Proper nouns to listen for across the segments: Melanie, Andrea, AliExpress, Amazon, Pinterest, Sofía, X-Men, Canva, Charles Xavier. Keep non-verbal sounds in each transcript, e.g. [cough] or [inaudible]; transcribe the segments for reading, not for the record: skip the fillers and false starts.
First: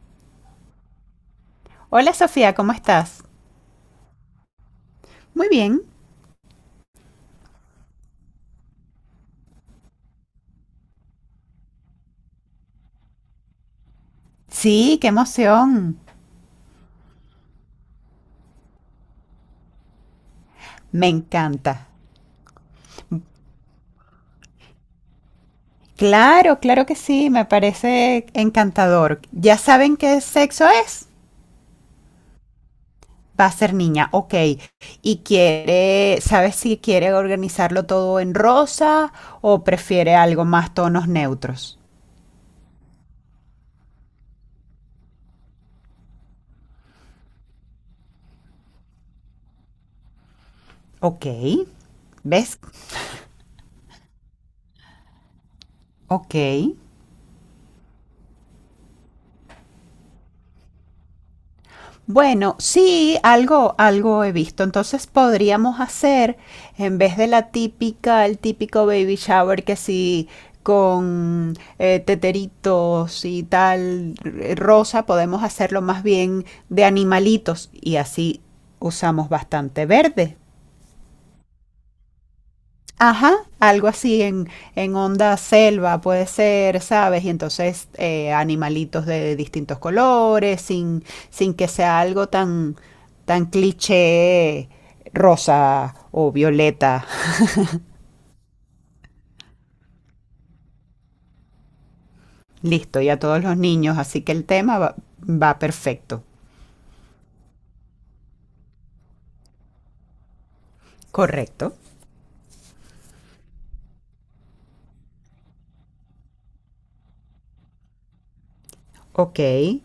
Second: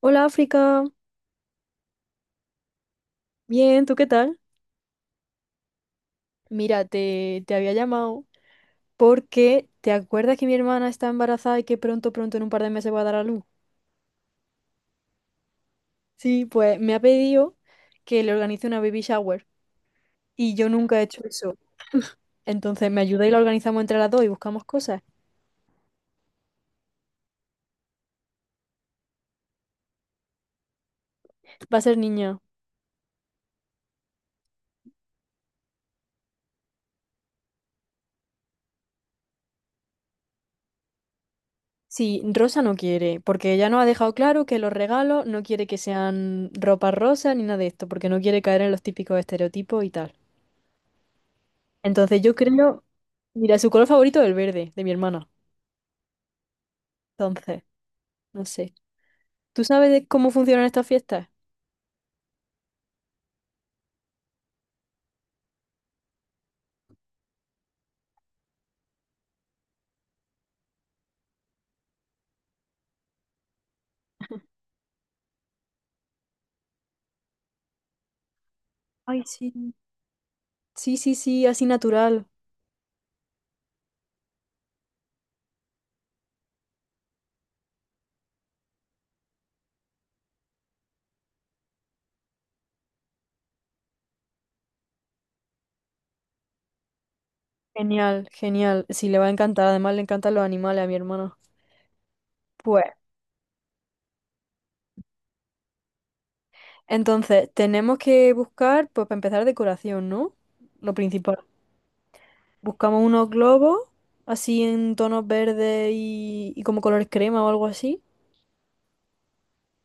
Hola África, Hola Sofía, ¿cómo estás? bien, ¿tú qué tal? Muy bien. Mira, te había llamado porque ¿te acuerdas que mi hermana está embarazada y que pronto, en un par de meses va a dar a luz? Sí, qué emoción. Sí, pues me ha pedido que le organice una baby shower y yo nunca he Me hecho eso. encanta. Entonces me ayuda y la organizamos entre las dos y buscamos cosas. Claro, claro que sí, me parece encantador. ¿Ya saben qué sexo es? Va a ser niña. Va a ser niña, ok. ¿Y quiere, sabes si quiere organizarlo todo en rosa o prefiere algo más tonos neutros? Sí, Rosa no quiere, porque ella nos ha dejado claro que los regalos no quiere que sean ropa rosa ni nada de esto, porque no quiere caer en los típicos estereotipos y tal. Ok, Entonces yo ¿ves? creo, mira, su color favorito es el verde, de mi hermana. Ok. Entonces, no sé. ¿Tú sabes de cómo funcionan estas fiestas? Bueno, sí, algo he visto. Entonces podríamos hacer, en vez de la típica, el típico baby shower que sí, con teteritos y tal, rosa, podemos hacerlo más bien de animalitos y así Ay, usamos sí. bastante verde. Sí, sí, sí, así natural. Ajá, en onda selva puede ser, ¿sabes? Y entonces animalitos de distintos colores, sin que sea algo tan cliché rosa o violeta. Genial, genial. Sí, le va a encantar. Además, le encantan los animales a mi hermana. Pues, Listo, y a todos los niños, así que va perfecto. entonces, tenemos que buscar, pues, para empezar, decoración, ¿no? Lo principal. Correcto. Buscamos unos globos, así en tonos verdes y como colores crema o algo así. Ok,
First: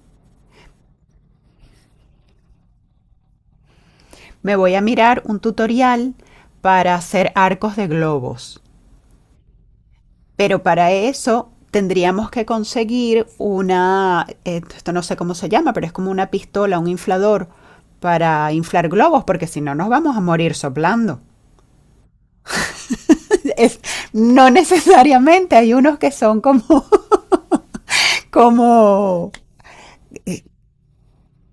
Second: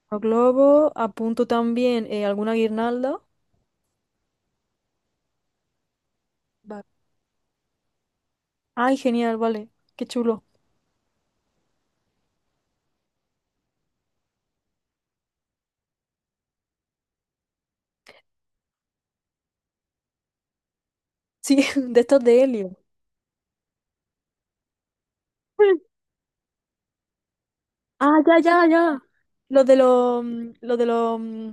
Los globos, apunto también alguna guirnalda. me voy a mirar un tutorial Vale. para hacer arcos de globos. Ay, genial, vale. Qué chulo. Pero para eso tendríamos que conseguir esto no sé cómo se llama, pero es como una pistola, un inflador para inflar globos, porque si no nos vamos a morir soplando. Sí, [laughs] de estos de helio. [laughs] Es, no necesariamente, hay [laughs] unos que Ah, [laughs] ya, ya, ya. como, eh, Los de los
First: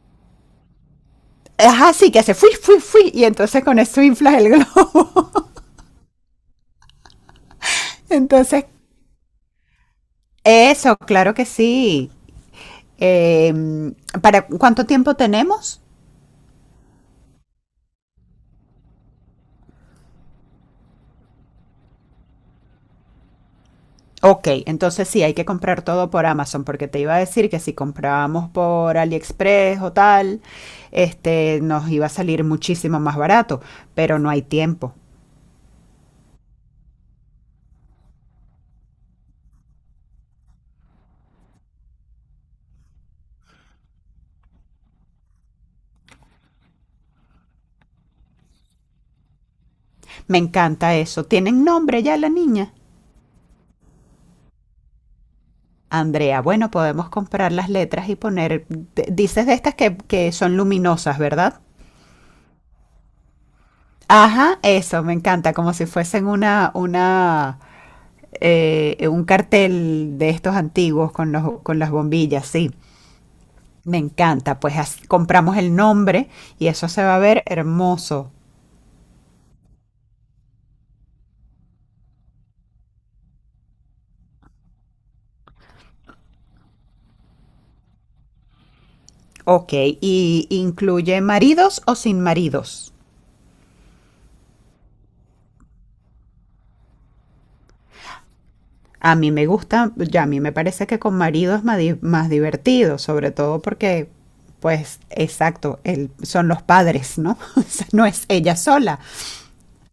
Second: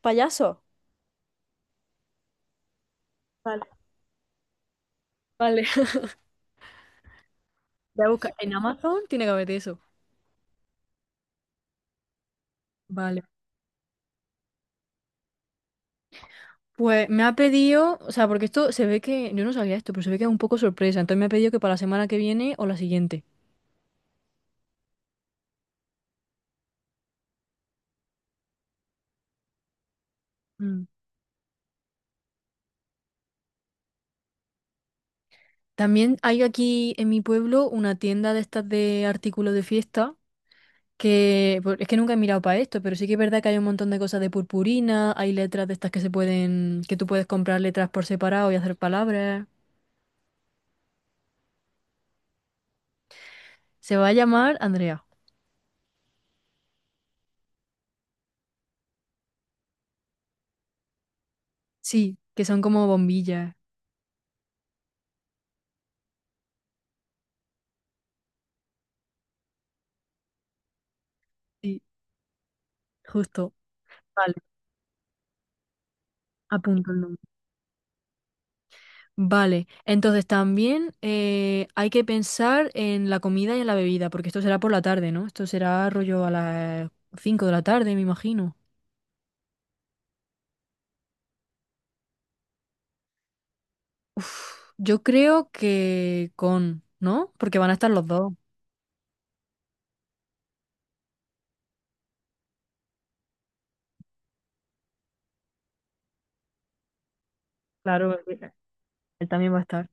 payasos. ajá, sí, que hace fui, fui, fui, y Vale, entonces con eso inflas el globo. vale. [laughs] Voy a [laughs] buscar. En Entonces, Amazon tiene que haber eso. eso, claro que sí. Vale. Eh, ¿Para cuánto tiempo tenemos? Pues me ha pedido, o sea, porque esto se ve que, yo no sabía esto, pero se ve que es un poco sorpresa. Entonces me ha pedido que para la semana que viene o la siguiente. Ok, entonces sí, hay que comprar todo por Amazon, porque te iba a decir que si comprábamos por AliExpress o tal, Mm. este, nos iba a salir muchísimo más barato, pero no hay tiempo. También hay aquí en mi pueblo una tienda de estas de artículos de fiesta, que pues, es que nunca he mirado para esto, pero sí que es verdad que hay un montón de cosas de purpurina, hay letras de estas que se pueden, que tú puedes comprar letras por separado y hacer palabras. Me encanta eso. ¿Tienen nombre ya la niña? Se va a llamar Andrea. Andrea, bueno, podemos comprar las letras y poner, dices de estas que son luminosas, ¿verdad? Sí, que son como bombillas. Ajá, eso, me encanta, como si fuesen un cartel de estos antiguos con con Sí, las bombillas, sí. justo. Me Vale, encanta, pues compramos el nombre y eso apunto el se va a nombre. ver hermoso. Vale, entonces también hay que pensar en la comida y en la bebida, porque esto será por la tarde, ¿no? Esto será rollo a las 5 de la tarde, me imagino. Ok, ¿y incluye maridos o sin maridos? Uf, yo creo que con, ¿no? Porque van a estar los dos. A mí me gusta, ya a mí me parece que con maridos es más divertido, sobre todo porque, pues, exacto, son los padres, ¿no? [laughs] O sea, no Claro, es porque ella sola, él también va a estar.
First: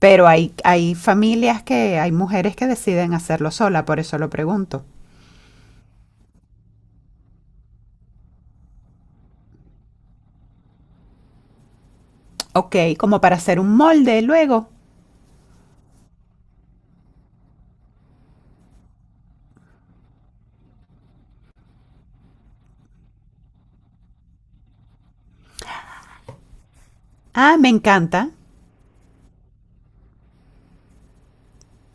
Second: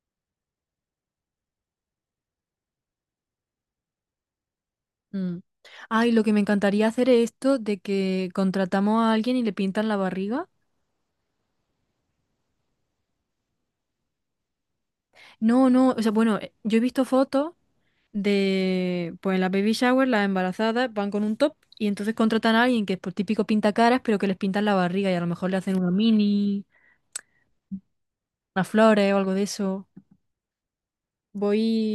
pero hay familias que, hay mujeres que deciden hacerlo sola, por eso lo pregunto. Mm. Ay, lo que me encantaría hacer es esto de que contratamos a alguien y le pintan la barriga. Ok, como para hacer un molde luego. No, no, o sea, bueno, yo he visto fotos de, pues en las baby shower, las embarazadas van con un top y entonces contratan a alguien que es por típico pintacaras, pero que les pintan la barriga y a lo mejor le hacen una mini, Ah, unas flores o algo de eso.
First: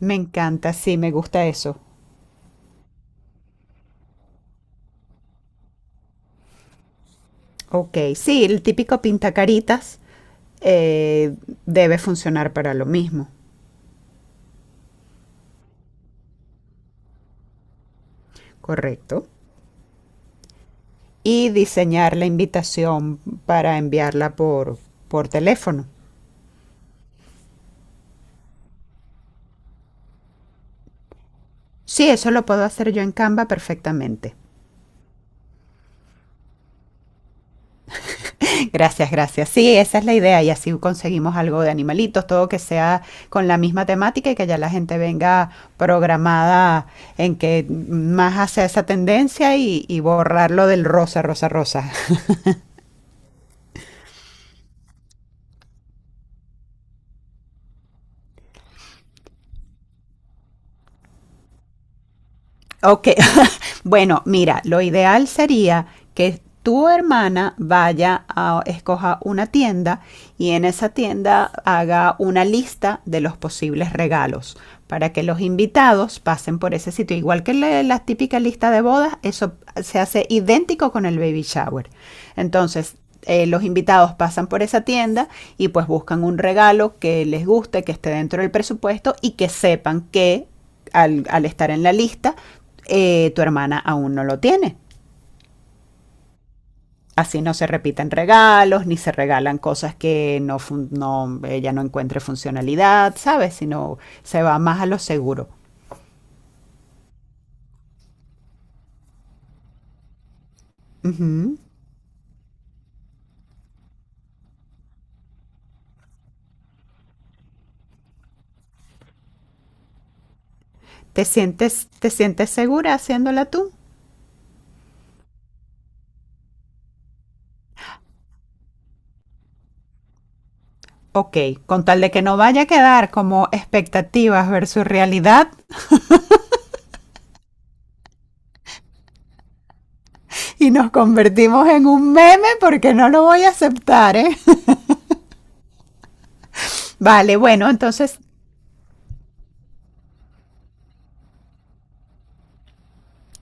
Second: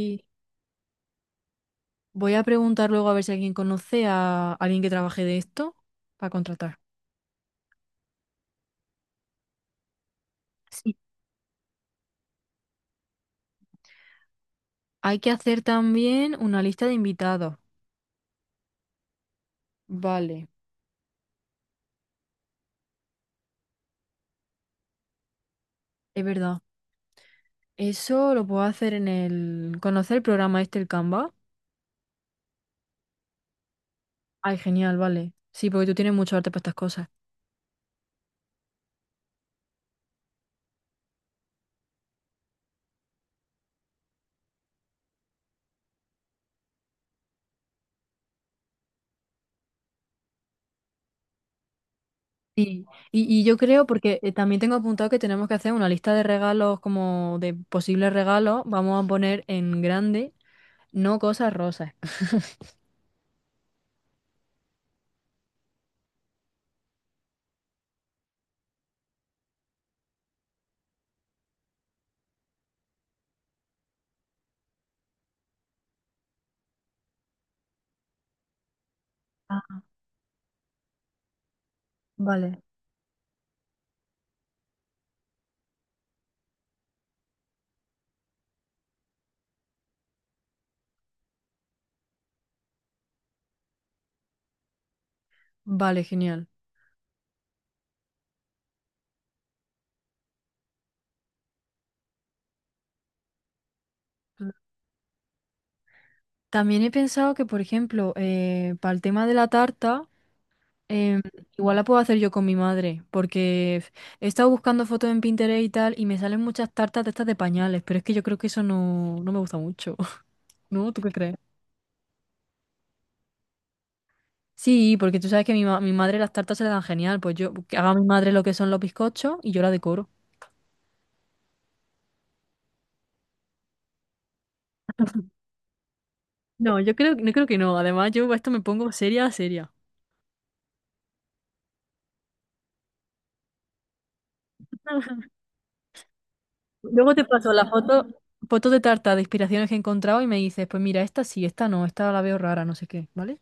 me encanta, sí, me gusta eso. voy a preguntar luego a ver si alguien conoce a alguien que trabaje de esto para contratar. Ok, sí, el típico pintacaritas Sí. eh, debe funcionar para lo mismo, Hay que hacer también una lista de invitados. correcto. Vale, Y diseñar la invitación para enviarla por teléfono. es verdad. Eso lo puedo hacer en el... ¿Conocer el programa este, el Canva? Sí, eso lo puedo hacer yo en Canva perfectamente. Ay, genial, vale. Sí, porque tú tienes mucho arte para estas cosas. [laughs] Gracias, gracias. Sí, esa es la idea y así conseguimos algo de animalitos, todo que sea con la misma temática y que ya la gente venga programada en que más hace esa tendencia y borrarlo del rosa, rosa, rosa. Sí, y yo creo, porque también tengo apuntado que tenemos que hacer una lista de regalos, como de posibles regalos, vamos a poner en grande, no cosas rosas. [laughs] Ok, [laughs] bueno, mira, lo ideal sería que tu hermana vaya a escoja una tienda y en esa tienda haga una lista de los posibles regalos para que los invitados pasen por ese sitio. Igual que la típica lista de bodas, eso Ah, se hace idéntico con el baby shower. vale. Entonces, los invitados pasan por esa tienda y pues buscan un regalo que les guste, que esté dentro del presupuesto y que sepan que al estar en la lista, tu hermana aún no lo tiene. Vale, genial. Así no se repiten regalos, ni se regalan cosas que no, no ella no encuentre funcionalidad, ¿sabes? Sino se va más a lo seguro. También he pensado que, por ejemplo, para el tema de la tarta, em, Ujú. igual la puedo hacer yo con mi madre, porque he estado buscando fotos en Pinterest y tal, y me salen muchas tartas de estas de pañales, pero es que yo creo que eso no, no me gusta mucho, [laughs] ¿no? ¿Tú qué crees? ¿Te sientes segura haciéndola tú? Sí, porque tú sabes que mi madre las tartas se le dan genial. Pues yo, que haga a mi madre lo que son los bizcochos y yo la decoro. Ok, con tal de que no vaya a quedar como expectativas versus realidad No, yo creo, no creo que no. Además, yo esto me pongo seria, seria. y nos convertimos en un meme porque no lo voy a aceptar, ¿eh? [laughs] [laughs] Luego te Vale, paso la bueno, foto, entonces fotos de tarta de inspiraciones que he encontrado y me dices, pues mira, esta sí, esta no, esta la veo rara, no sé qué, ¿vale?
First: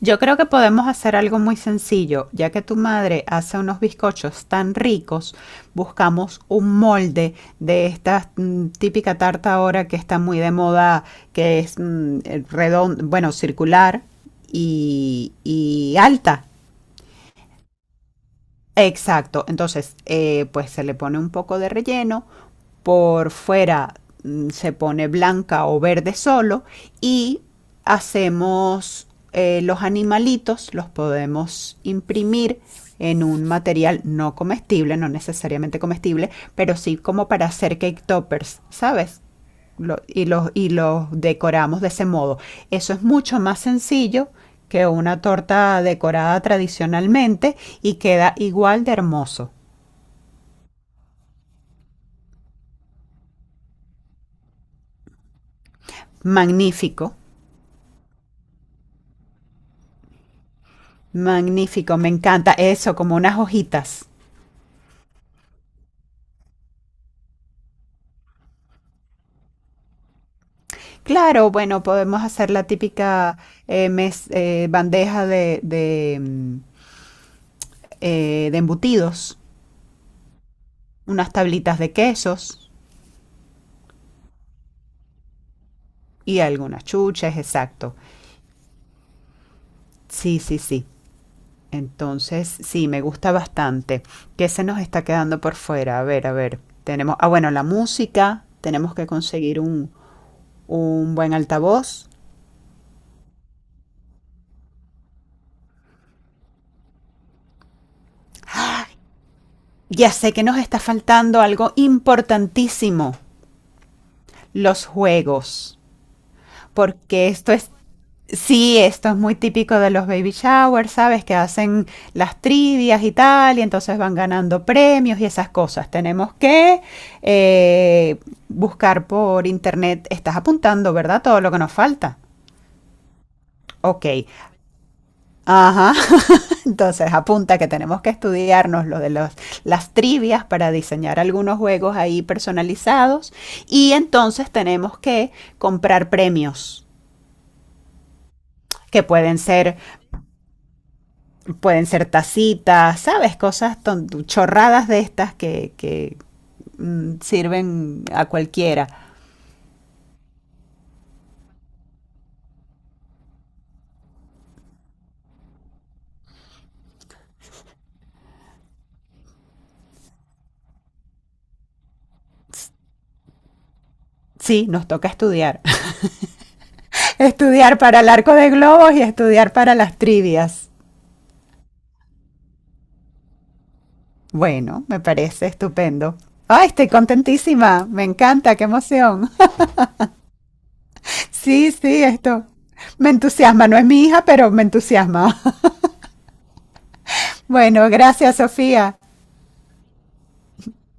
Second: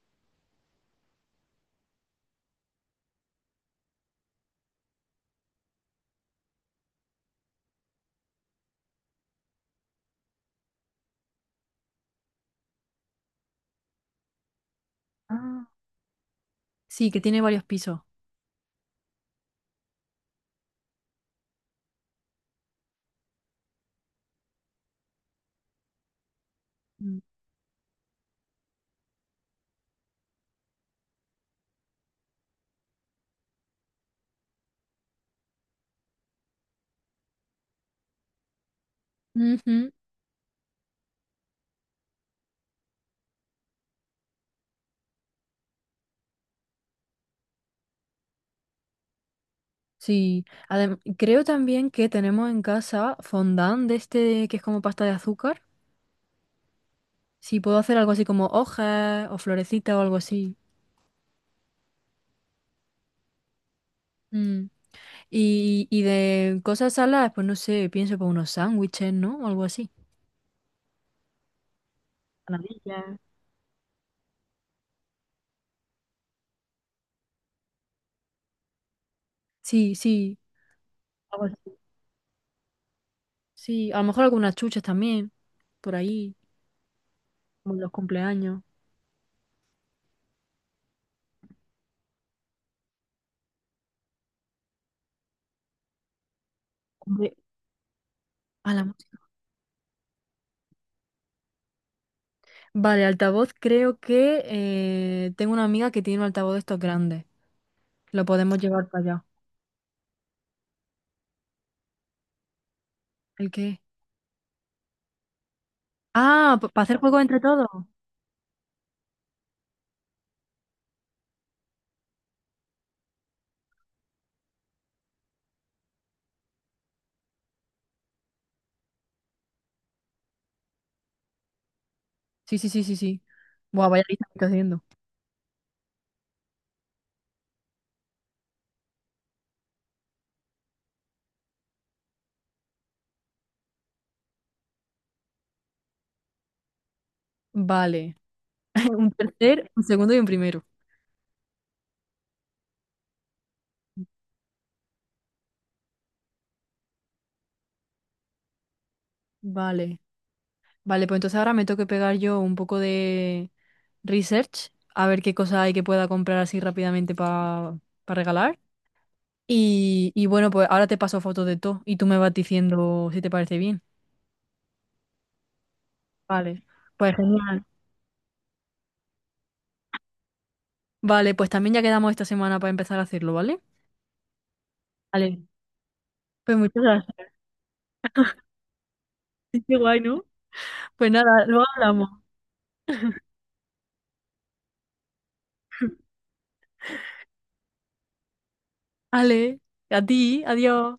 yo creo que podemos hacer algo muy sencillo, ya que tu madre hace unos bizcochos tan ricos, buscamos un molde de esta típica tarta ahora que está muy de moda, que es redondo, bueno, circular Ah, y alta. sí, que tiene varios pisos. Exacto, entonces pues se le pone un poco de relleno, por fuera se pone blanca o verde solo Mm. y hacemos los animalitos, los podemos imprimir en un material no comestible, no necesariamente comestible, pero sí como para hacer cake toppers, ¿sabes? Ujú, Los decoramos de ese modo. Eso es mucho más sencillo que una torta decorada tradicionalmente y queda igual de hermoso. sí, creo también que tenemos en casa fondant de este que es como pasta de azúcar. Magnífico, Sí, puedo hacer algo así como hojas o florecitas o algo así. magnífico, me encanta eso, como unas hojitas. Mm. Y de cosas saladas, pues no sé, pienso para unos sándwiches, ¿no? O algo así. Claro, bueno, podemos hacer la Empanadillas, típica bandeja de embutidos, sí, sí, unas algo tablitas así, de quesos sí. A lo mejor algunas chuches también, por ahí, y algunas chuches, como en los exacto. cumpleaños. Sí, sí, sí. Entonces, sí, me gusta bastante. ¿Qué se nos está quedando por fuera? A ver, a ver. Tenemos, ah, Hombre, bueno, la música. a la Tenemos que música. conseguir un buen altavoz. Vale, altavoz, creo que tengo una amiga que tiene un altavoz de estos grandes. Lo podemos llevar para allá. Ya sé que nos está faltando algo importantísimo, ¿El qué? los juegos. Ah, para hacer juegos Porque entre esto todos. es, sí, esto es muy típico de los baby showers, ¿sabes? Que hacen las trivias y tal, y entonces van ganando premios y esas cosas. Tenemos que eh, buscar por internet, estás apuntando, ¿verdad? Todo lo que nos falta. Sí, sí, sí, sí, sí. Buah, vaya Ok, lista que estoy haciendo. ajá. [laughs] Entonces apunta que tenemos que estudiarnos las trivias para diseñar algunos juegos ahí personalizados y entonces tenemos que comprar premios Vale. [laughs] que Un pueden tercer, ser un segundo y un primero. pueden ser tacitas, ¿sabes? Cosas chorradas de estas que sirven a cualquiera. Vale. Vale, pues entonces ahora me tengo que pegar yo un poco de research, a ver qué cosa hay que pueda comprar así rápidamente para regalar. Y bueno, pues ahora te paso fotos de todo y tú me vas diciendo si te parece bien. Sí, nos toca estudiar. Vale, pues [laughs] genial. Estudiar para el arco de globos y estudiar para las trivias. Vale, pues también ya quedamos esta semana para empezar a hacerlo, ¿vale? Bueno, me Vale. parece estupendo. Pues ¡Ay, muchas estoy gracias. contentísima! Me encanta, qué emoción. [laughs] Qué guay, ¿no? Pues [laughs] nada, luego Sí, sí, hablamos. esto. Me [laughs] entusiasma, no es mi hija, pero me entusiasma. [laughs] Bueno, gracias, Sofía. Vale, a ti, adiós.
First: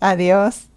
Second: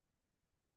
Adiós.